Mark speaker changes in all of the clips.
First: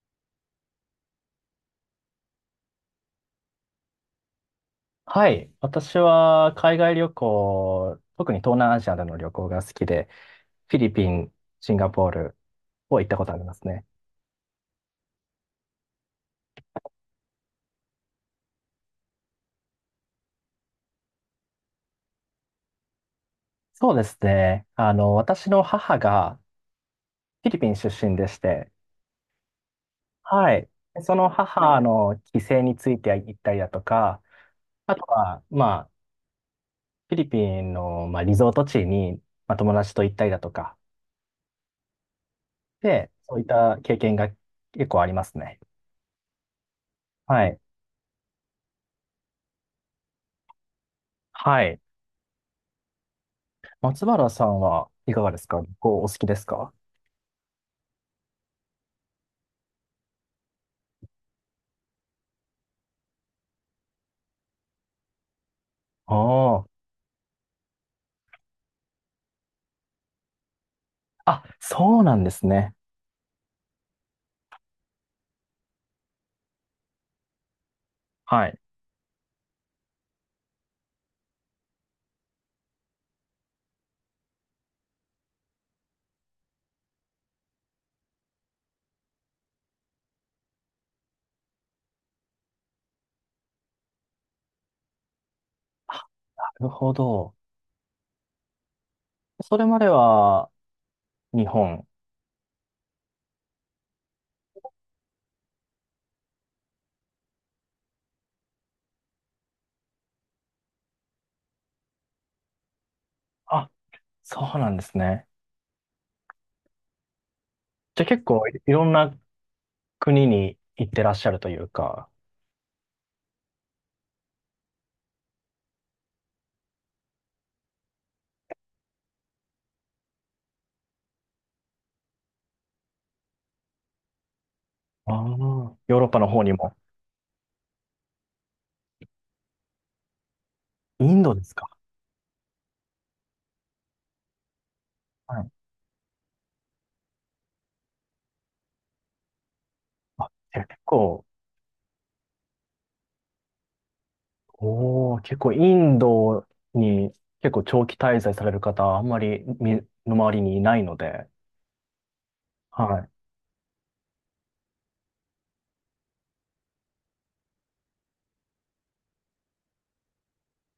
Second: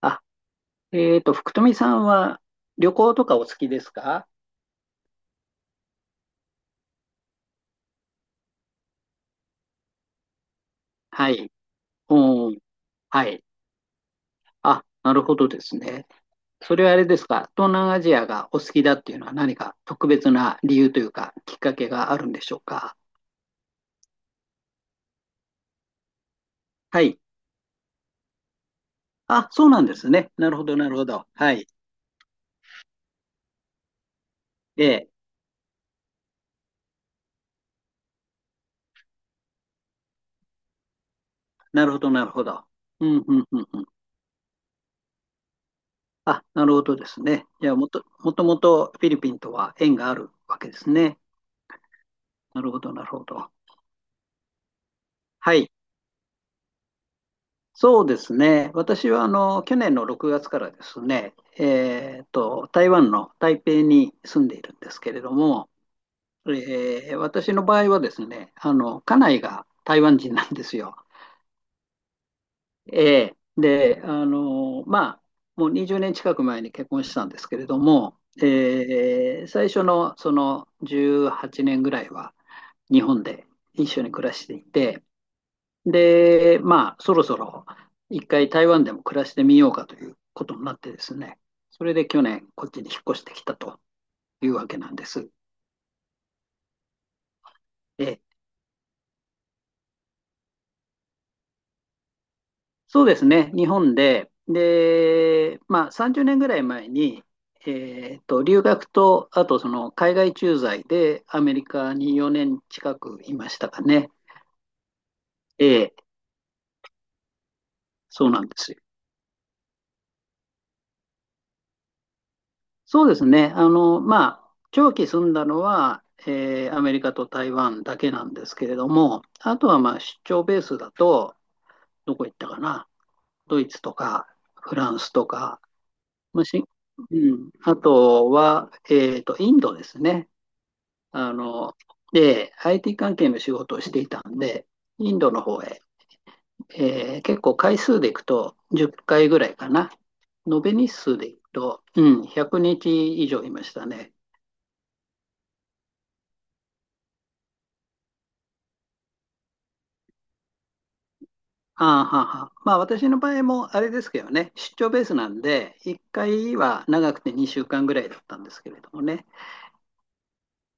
Speaker 1: あ、福富さんは旅行とかお好きですか？
Speaker 2: はい。私は海外旅行、特に東南アジアでの旅行が好きで、フィリピ
Speaker 1: は
Speaker 2: ン、
Speaker 1: い。
Speaker 2: シンガポール
Speaker 1: うん。
Speaker 2: を行ったこ
Speaker 1: は
Speaker 2: とあり
Speaker 1: い。
Speaker 2: ますね。
Speaker 1: あ、なるほどですね。それはあれですか、東南アジアがお好きだっていうのは何か特別な理由というか、きっかけがあるんでしょうか？
Speaker 2: そうですね。私の母が
Speaker 1: はい。
Speaker 2: フィリピン出身でして、
Speaker 1: あ、そうなんですね。な
Speaker 2: は
Speaker 1: るほ
Speaker 2: い。
Speaker 1: ど、なるほ
Speaker 2: そ
Speaker 1: ど。
Speaker 2: の
Speaker 1: はい。
Speaker 2: 母の帰省について行ったりだとか、
Speaker 1: え
Speaker 2: あと
Speaker 1: え、
Speaker 2: は、まあ、フィリピンの、まあ、リゾート地に、まあ、友達と行ったりだとか、
Speaker 1: なるほど、なるほど。う
Speaker 2: で、
Speaker 1: ん、
Speaker 2: そ
Speaker 1: う
Speaker 2: うい
Speaker 1: ん、
Speaker 2: っ
Speaker 1: うん、
Speaker 2: た
Speaker 1: うん。
Speaker 2: 経験が結構ありますね。
Speaker 1: あ、なるほどです
Speaker 2: は
Speaker 1: ね。
Speaker 2: い。
Speaker 1: いや、もともとフィリピンとは縁があるわけですね。
Speaker 2: はい。
Speaker 1: なるほど、なるほど。
Speaker 2: 松原さんはいかがです
Speaker 1: は
Speaker 2: か？旅
Speaker 1: い。
Speaker 2: 行お好きですか？
Speaker 1: そうですね。私はあの去年の6月からですね、台湾の台北に住んでいるんですけれども、
Speaker 2: ああ。
Speaker 1: えー私の場合はですね、あの家内が台湾人なんですよ。
Speaker 2: あ、そうなんですね。
Speaker 1: えーで、あのまあ、もう20年近く前に結婚したんですけれども、
Speaker 2: はい。
Speaker 1: えー最初のその18年ぐらいは日本で一緒に暮らしていて、で、まあ、そろそろ一回台湾でも暮らしてみようかということになってですね、それで去年、こっちに引っ越してきたというわけなんです。
Speaker 2: あ、なるほど。
Speaker 1: で、
Speaker 2: それまでは日本。
Speaker 1: そうですね、日本で、で、まあ、30年ぐらい前に、留学と、あとその海外駐在でアメリカに4年近くいました
Speaker 2: あ、
Speaker 1: かね。
Speaker 2: そうなんですね。
Speaker 1: ええ、
Speaker 2: じゃあ結
Speaker 1: そうな
Speaker 2: 構
Speaker 1: んで
Speaker 2: いい
Speaker 1: すよ。
Speaker 2: ろんな国に行ってらっしゃるというか、
Speaker 1: そうですね。あの、まあ、長期住んだのは、えーアメリカと台湾だけなんですけれども、あとはまあ出張ベースだと、どこ行ったかな、ドイツとかフランス
Speaker 2: ああ、
Speaker 1: とか、
Speaker 2: ヨーロッパの方
Speaker 1: まあ
Speaker 2: に
Speaker 1: し
Speaker 2: も。
Speaker 1: うん、あとは、インドですね。
Speaker 2: イン
Speaker 1: あ
Speaker 2: ドですか？
Speaker 1: の、で、IT 関係の仕事をしていたんで、インド
Speaker 2: は
Speaker 1: の
Speaker 2: い。
Speaker 1: 方へ、えー結構回数でいくと10回ぐらいかな。
Speaker 2: あ、じゃ
Speaker 1: 延
Speaker 2: あ
Speaker 1: べ
Speaker 2: 結
Speaker 1: 日数
Speaker 2: 構、
Speaker 1: でいくと、うん、100日以上いましたね。
Speaker 2: おー、結構インドに結構長期滞在される方、あんまりみの周りにいないので、
Speaker 1: ああ、はあはあ、まあ
Speaker 2: は
Speaker 1: 私
Speaker 2: い。
Speaker 1: の場合もあれですけどね、出張ベースなんで、1回は長くて2週間ぐらいだったんですけれどもね。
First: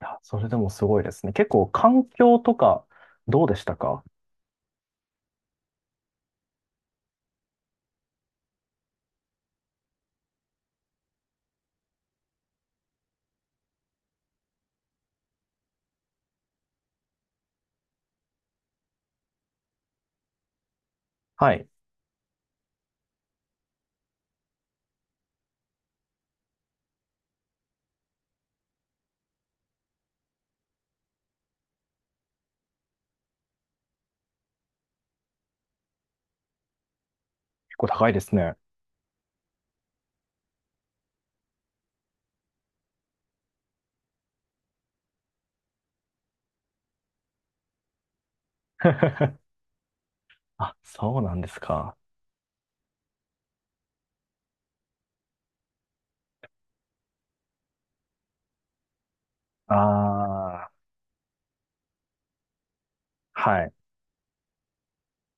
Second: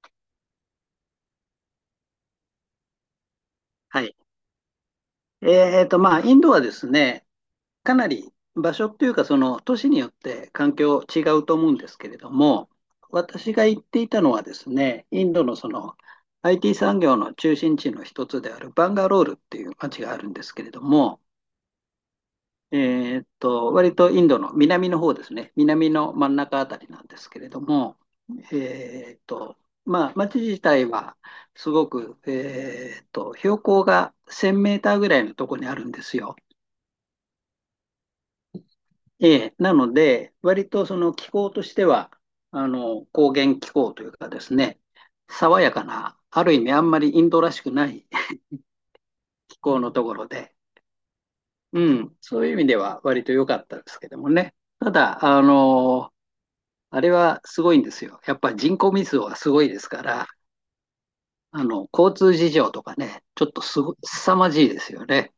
Speaker 2: や、それでもすごいですね。結構環境とかどうでした
Speaker 1: は
Speaker 2: か？
Speaker 1: い。まあインドはですね、かなり場所っていうか、その都市によって環境違うと思うんですけれども、私が行っていたのはですね、インドのその IT 産業の中心地の一つであるバンガロールっていう街があるんですけれども、
Speaker 2: はい。結
Speaker 1: 割とインドの南の方ですね、南の真ん中あたりなんですけれども、えーっと、まあ、町自体はすごく、標高が1000メーターぐらいのところにあるんですよ。
Speaker 2: 構高いですね。
Speaker 1: ええ、なので、割とその気候としては、あの、高原気候というかですね、爽やかな、ある意味あんまりインドらしくない 気 候のところで、
Speaker 2: あ、そうなんです
Speaker 1: う
Speaker 2: か。
Speaker 1: ん、そういう意味では割と良かったですけどもね。ただ、あの、あれはすごいんですよ。やっぱ人口密度がすごいですから、
Speaker 2: ああ、
Speaker 1: あの、交通事情とかね、ちょっ
Speaker 2: は
Speaker 1: と
Speaker 2: い。
Speaker 1: すご、凄まじいですよね。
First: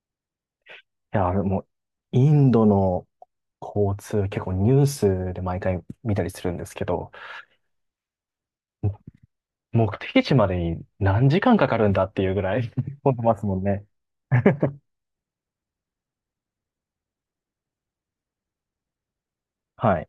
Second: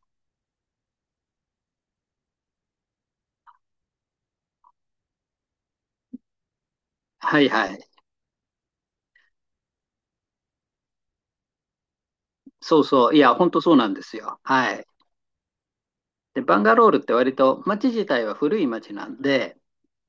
Speaker 2: いや、でも、インドの交通、結構ニュースで毎回見たりするんですけど、
Speaker 1: はいはい。
Speaker 2: 目的地までに何時間かかるんだっていうぐらい
Speaker 1: そう そ
Speaker 2: 混ん
Speaker 1: う。い
Speaker 2: で
Speaker 1: や、
Speaker 2: ます
Speaker 1: 本
Speaker 2: も
Speaker 1: 当
Speaker 2: ん
Speaker 1: そう
Speaker 2: ね。
Speaker 1: なんですよ。は い。で、バンガロールって割と街自体は古い街なんで、
Speaker 2: はい。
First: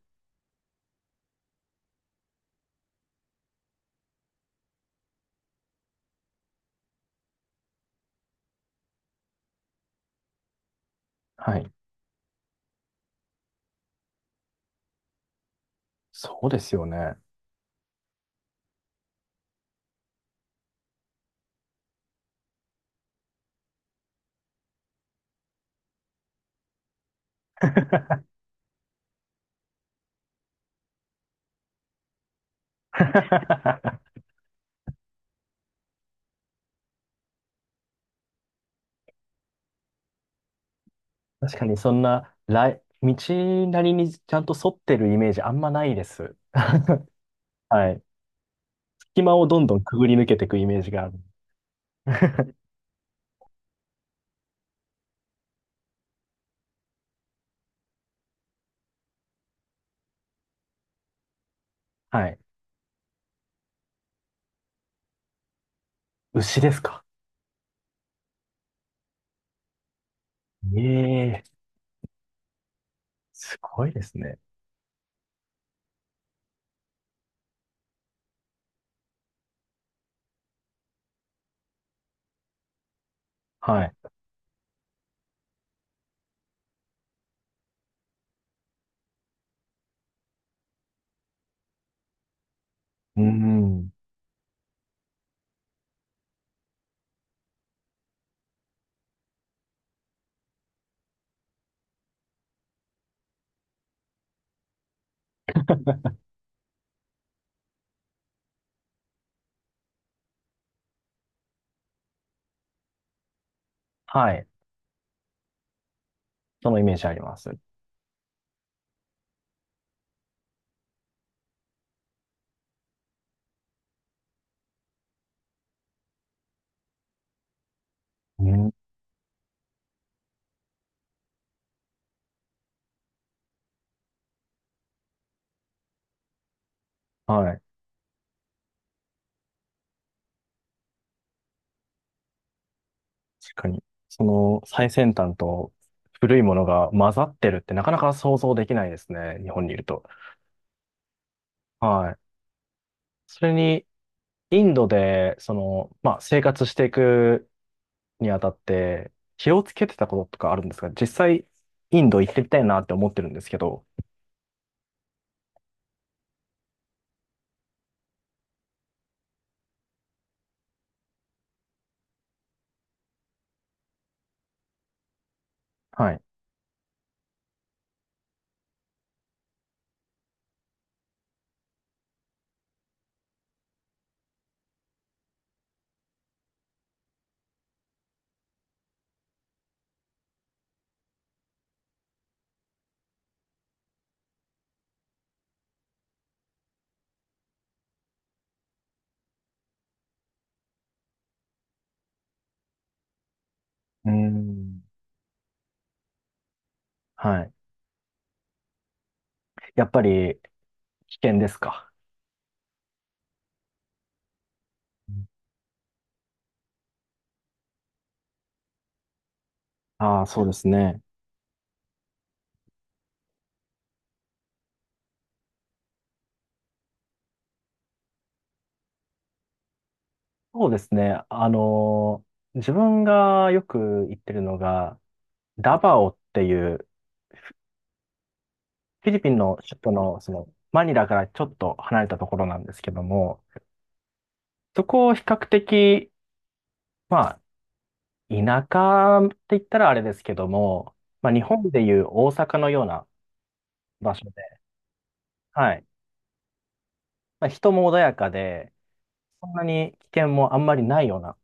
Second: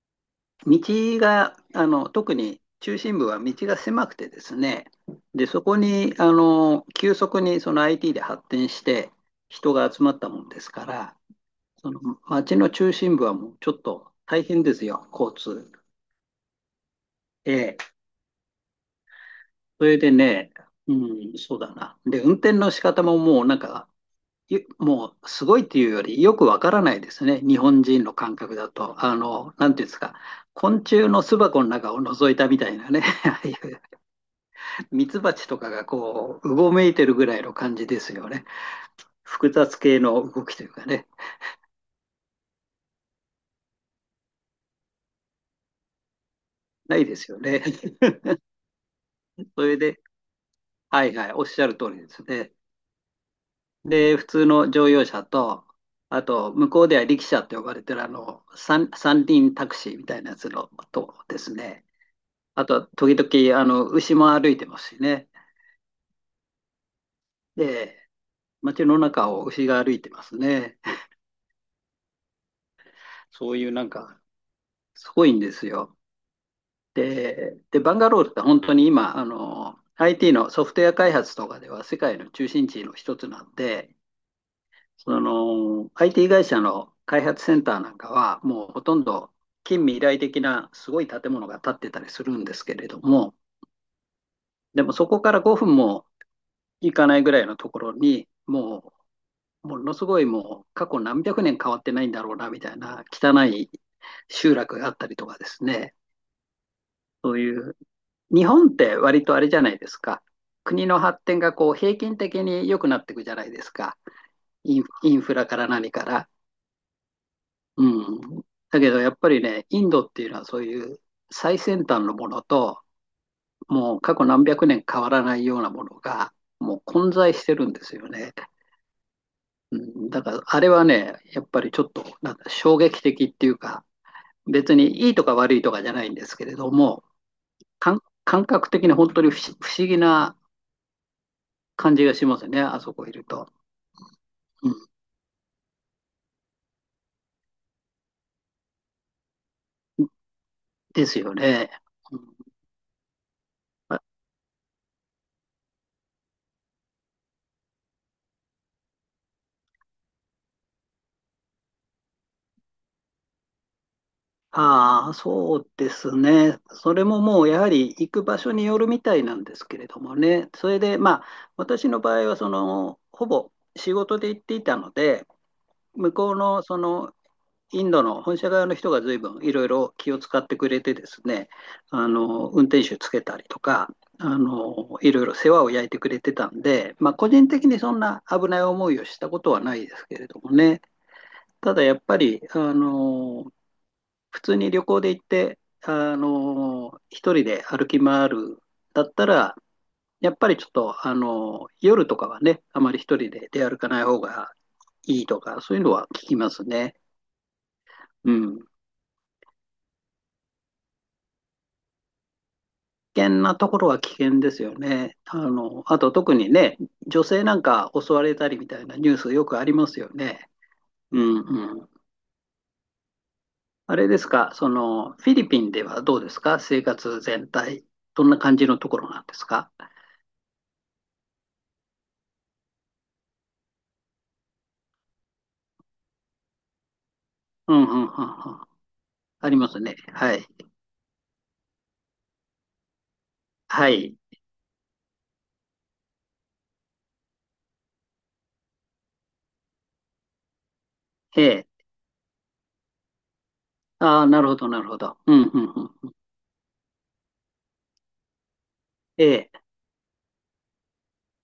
Speaker 1: 道が、あの、特に中心部は道が狭くてですね、で、そこに、あの、急速にその IT で発展して人が集まったもんですから、
Speaker 2: はい。
Speaker 1: その街の中心部はもうちょっと大変ですよ、交通。
Speaker 2: そうですよね。
Speaker 1: ええ、それでね、うん、そうだな。で、運転の仕方ももうなんか、もうすごいっていうよりよくわからないですね。日本人の感覚だと。あの、なんていうんですか。昆虫の巣箱の中を覗いたみたいなね。ああいう ミツバチとかがこう、うごめいてるぐらいの感じですよね。複雑系の動きというかね。
Speaker 2: 確かにそんな、道なりにちゃんと沿ってるイメージあんまないです。
Speaker 1: ないですよね。
Speaker 2: はい。隙間をど
Speaker 1: そ
Speaker 2: んど
Speaker 1: れ
Speaker 2: んく
Speaker 1: で、
Speaker 2: ぐり抜けていくイメージが
Speaker 1: は
Speaker 2: あ
Speaker 1: い
Speaker 2: る。
Speaker 1: はい、おっしゃる通りですね。で、普通の乗用車と、あと、向こうでは力車って呼ばれてるあの、三輪タクシーみたいなやつのとですね。
Speaker 2: はい。
Speaker 1: あと、時々、あの、牛も歩いてますしね。
Speaker 2: 牛ですか。
Speaker 1: で、街の中を牛が歩いてます
Speaker 2: え
Speaker 1: ね。
Speaker 2: え、
Speaker 1: そ
Speaker 2: す
Speaker 1: ういうな
Speaker 2: ご
Speaker 1: ん
Speaker 2: いです
Speaker 1: か、
Speaker 2: ね。
Speaker 1: すごいんですよ。で、バンガロールって本当に今、あの、IT のソフトウェア開発とかでは世界の中心地の一つなん
Speaker 2: はい。
Speaker 1: で、その IT 会社の開発センターなんかは、もうほとんど近未来的なすごい建物が建ってたりするんですけれど
Speaker 2: う
Speaker 1: も、
Speaker 2: ん。
Speaker 1: でもそこから5分も行かないぐらいのところに、もうものすごい、もう過去何百年変わってないんだろうなみたいな汚い集落があったりとかですね、そういう、日本って割とあれじゃないですか。国の発展がこう平均的に良くなっていくじゃないですか。
Speaker 2: はい。
Speaker 1: インフラから何から。
Speaker 2: そのイメージあります。
Speaker 1: うん。だけどやっぱりね、インドっていうのはそういう最先端のものと、もう過去何百年変わらないようなものが、もう混在してるんですよね。
Speaker 2: うん。
Speaker 1: うん、だからあれはね、やっぱりちょっとなんか衝撃的っていうか、別にいいとか悪いとかじゃないんですけれども、
Speaker 2: はい。
Speaker 1: 感覚的に本当に不思議な感じがしますね、あそこいると。
Speaker 2: 確かに。その
Speaker 1: うん、
Speaker 2: 最先端と古いものが混ざってるってなかなか想像できないですね。日本にいると。
Speaker 1: ですよね。
Speaker 2: は
Speaker 1: う
Speaker 2: い。
Speaker 1: ん。
Speaker 2: それに、インドで、その、まあ、生活していくにあたって、気をつけてたこととかあるんですか？実際、インド行ってみたいなって思ってるんですけど。
Speaker 1: ああ、そうですね。それももうやはり行く場所によるみたいなんですけれどもね。それでまあ、私の場合はその、ほぼ仕事で行っていたので、
Speaker 2: は
Speaker 1: 向
Speaker 2: い。
Speaker 1: こうのその、インドの本社側の人が随分いろいろ気を使ってくれてですね、あの、運転手つけたりとか、あの、いろいろ世話を焼いてくれてたんで、まあ、個人的にそんな危ない思いをしたことはないですけれどもね。ただやっぱり、あの普通に旅行で行って、あのー、一人で歩き回るだったら、やっぱりちょっと、あのー、夜とかはね、あまり一人で出歩かない
Speaker 2: うー
Speaker 1: 方が
Speaker 2: ん。
Speaker 1: いいとか、そういうのは聞きますね。
Speaker 2: はい。
Speaker 1: うん。
Speaker 2: やっぱり、危険ですか？
Speaker 1: 危険なところは危険ですよね。あの、あと特にね、女性なんか襲われたりみたいなニュースよくありますよ
Speaker 2: ああー、そう
Speaker 1: ね。
Speaker 2: ですね。
Speaker 1: うんうん。あれですか、その、フィリピンではどうですか、生活全体。どんな感じのところなんですか？
Speaker 2: そうですね。自分がよく行ってるのが、ダバオっていう、
Speaker 1: うんうんうんうん。
Speaker 2: フィリピン
Speaker 1: あり
Speaker 2: の
Speaker 1: ます
Speaker 2: 首都
Speaker 1: ね。
Speaker 2: の、そ
Speaker 1: はい。
Speaker 2: の、マニラからちょっと離れたところなんですけども、
Speaker 1: はい。
Speaker 2: そこを比較的、まあ、田舎って言ったらあれですけども、まあ、日
Speaker 1: ええ。
Speaker 2: 本でいう大阪のような場
Speaker 1: ああ、
Speaker 2: 所
Speaker 1: なるほ
Speaker 2: で、
Speaker 1: ど、なるほど。うん、う
Speaker 2: はい。
Speaker 1: ん、うん。
Speaker 2: まあ、人も穏やかで、そ
Speaker 1: え
Speaker 2: ん
Speaker 1: え。
Speaker 2: なに危険もあんまりないような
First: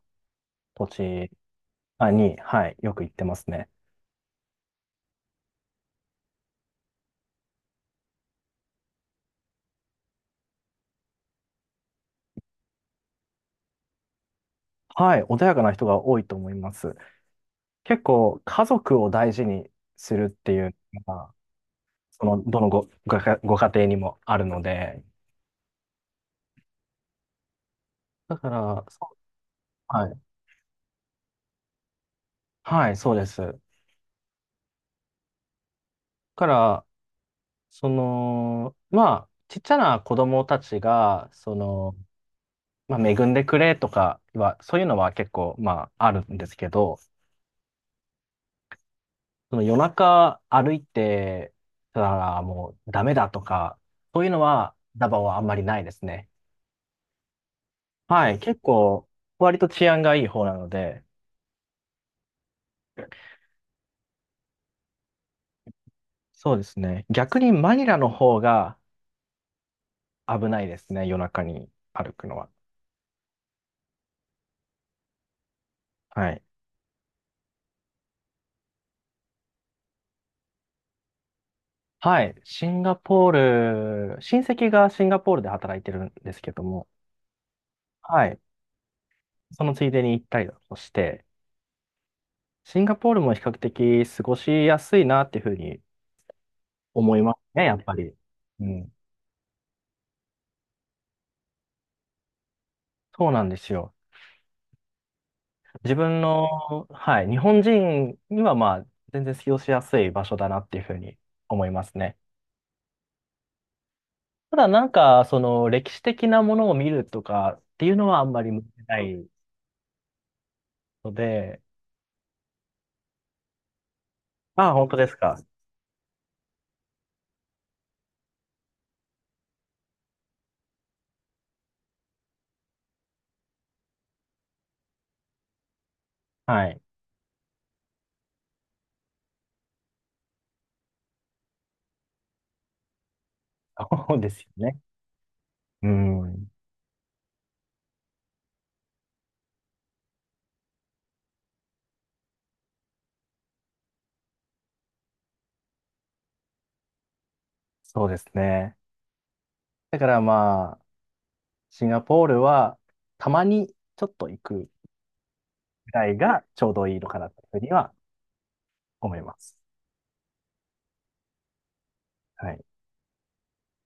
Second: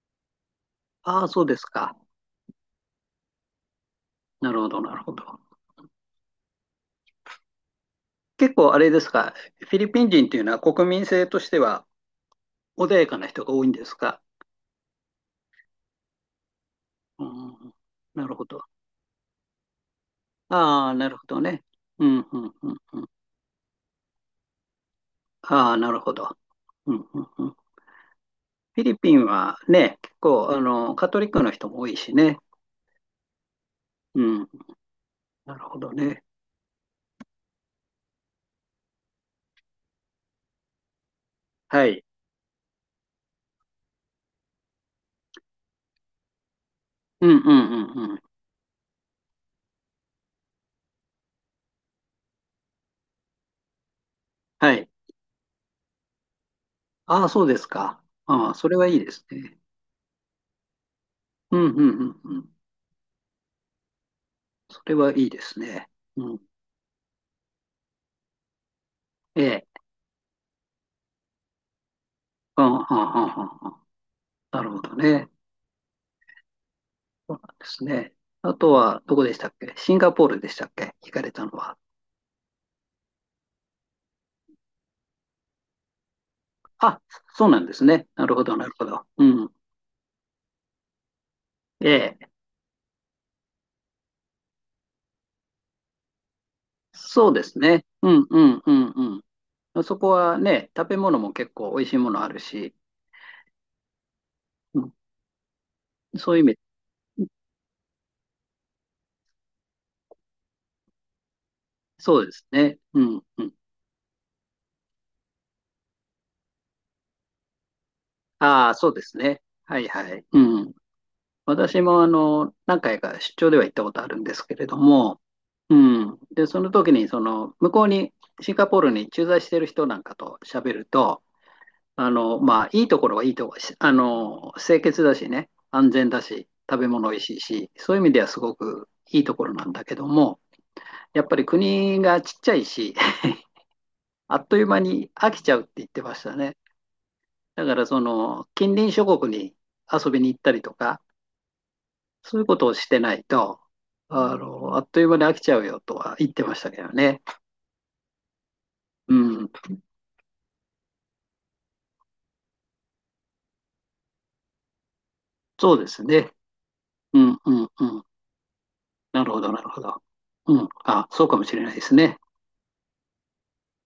Speaker 2: 土
Speaker 1: ああ、
Speaker 2: 地
Speaker 1: そうですか。
Speaker 2: あに、はい、よく行ってますね。
Speaker 1: なるほど、なるほど。結構あれですか。フィリピン人っていうのは国民性としては穏やかな人が多いんですか？
Speaker 2: はい、穏やかな人が多いと思います。
Speaker 1: うん、
Speaker 2: 結
Speaker 1: なる
Speaker 2: 構、
Speaker 1: ほど。
Speaker 2: 家族を大事にするっていう
Speaker 1: ああ、
Speaker 2: の
Speaker 1: なるほ
Speaker 2: が、
Speaker 1: どね。うん、
Speaker 2: そ
Speaker 1: う
Speaker 2: の、
Speaker 1: ん、
Speaker 2: どの
Speaker 1: うん、
Speaker 2: ご、
Speaker 1: うん。
Speaker 2: ご家、ご家庭にもあるので、
Speaker 1: ああ、なるほど。うん、うん、うん。
Speaker 2: だか
Speaker 1: フィ
Speaker 2: ら、
Speaker 1: リ
Speaker 2: そ
Speaker 1: ピ
Speaker 2: う、
Speaker 1: ンはね、
Speaker 2: は
Speaker 1: 結
Speaker 2: い、
Speaker 1: 構、あの、カトリックの人も多いしね。
Speaker 2: はい、そうです。だ
Speaker 1: うん、なるほどね。
Speaker 2: から、その、まあ、ちっちゃな子供たちが、そ
Speaker 1: は
Speaker 2: の、
Speaker 1: い。
Speaker 2: まあ、恵んでくれとかは、そういうのは結構、まあ、あるんですけど、
Speaker 1: うん、うん、うん、うん。
Speaker 2: その夜中歩いてたらもうダメだとか、そういうの
Speaker 1: は
Speaker 2: は
Speaker 1: い。
Speaker 2: ダバオはあんまりないですね。
Speaker 1: ああ、そうですか。
Speaker 2: はい、
Speaker 1: ああ、
Speaker 2: 結
Speaker 1: それはいい
Speaker 2: 構
Speaker 1: ですね。
Speaker 2: 割と治安がいい方なので、
Speaker 1: うん、うん、うん、うん。それはいいですね。うん。
Speaker 2: そうですね。逆にマニラの方が
Speaker 1: ええ。
Speaker 2: 危ないですね、夜中に歩くのは。
Speaker 1: うん、うん、うん、うんうん。なるほどね。
Speaker 2: はい。
Speaker 1: そうなんですね。あとは、どこでしたっけ、シンガポールでしたっけ、行かれたのは。
Speaker 2: はい、シンガポール、親戚がシンガポールで働いてるんですけども、
Speaker 1: あ、そうなんですね。
Speaker 2: は
Speaker 1: なる
Speaker 2: い、
Speaker 1: ほど、なるほど。うん。
Speaker 2: そのついでに行ったりだとして、
Speaker 1: ええ。
Speaker 2: シンガポールも比較的過ごしやすいなっていうふうに思い
Speaker 1: そ
Speaker 2: ま
Speaker 1: う
Speaker 2: す
Speaker 1: です
Speaker 2: ね、やっ
Speaker 1: ね。
Speaker 2: ぱ
Speaker 1: う
Speaker 2: り。
Speaker 1: ん、うん、
Speaker 2: う
Speaker 1: う
Speaker 2: ん、
Speaker 1: ん、うん。そこはね、食べ物も結構美味しいものあるし、
Speaker 2: そうなんですよ。
Speaker 1: うん、
Speaker 2: 自分
Speaker 1: そういう
Speaker 2: の、
Speaker 1: 意味、
Speaker 2: はい、日本人にはまあ、全然使用しやすい場所だなっていうふうに思いますね。
Speaker 1: そうですね。うん、うん。
Speaker 2: ただなんか、その歴史的なものを見るとかっていうのはあんまり向い
Speaker 1: ああ、
Speaker 2: て
Speaker 1: そう
Speaker 2: な
Speaker 1: です
Speaker 2: い
Speaker 1: ね。はい、はい。うん。
Speaker 2: ので、
Speaker 1: 私もあの、何回か出張では行ったことあるんですけれ
Speaker 2: ああ、
Speaker 1: ど
Speaker 2: 本当です
Speaker 1: も、
Speaker 2: か。
Speaker 1: うん。で、その時に、その、向こうに、シンガポールに駐在してる人なんかと喋ると、あの、まあ、いいところはいいところ、あの、清潔だしね、安全だし、
Speaker 2: はい。
Speaker 1: 食べ物おいしいし、そういう意味ではすごくいいところなんだけども、やっぱり国がちっちゃいし、
Speaker 2: そうで
Speaker 1: あ
Speaker 2: すよ
Speaker 1: っという
Speaker 2: ね。
Speaker 1: 間に飽きちゃうって言
Speaker 2: う
Speaker 1: ってました
Speaker 2: ん。
Speaker 1: ね。だから、その、近隣諸国に遊びに行ったりとか、そういうことをしてないと、あの、あっという間に飽きちゃうよとは言ってましたけどね。
Speaker 2: そうですね。
Speaker 1: うん、
Speaker 2: だからまあ、シンガポールはたまにちょっと行く
Speaker 1: そうで
Speaker 2: ぐ
Speaker 1: す
Speaker 2: らい
Speaker 1: ね。
Speaker 2: がちょうどいいのか
Speaker 1: う
Speaker 2: な
Speaker 1: ん、
Speaker 2: というふう
Speaker 1: う
Speaker 2: に
Speaker 1: ん、う
Speaker 2: は
Speaker 1: ん。
Speaker 2: 思い
Speaker 1: なる
Speaker 2: ま
Speaker 1: ほど、
Speaker 2: す。
Speaker 1: なるほど。うん、あ、そうかもしれないですね。
Speaker 2: はい。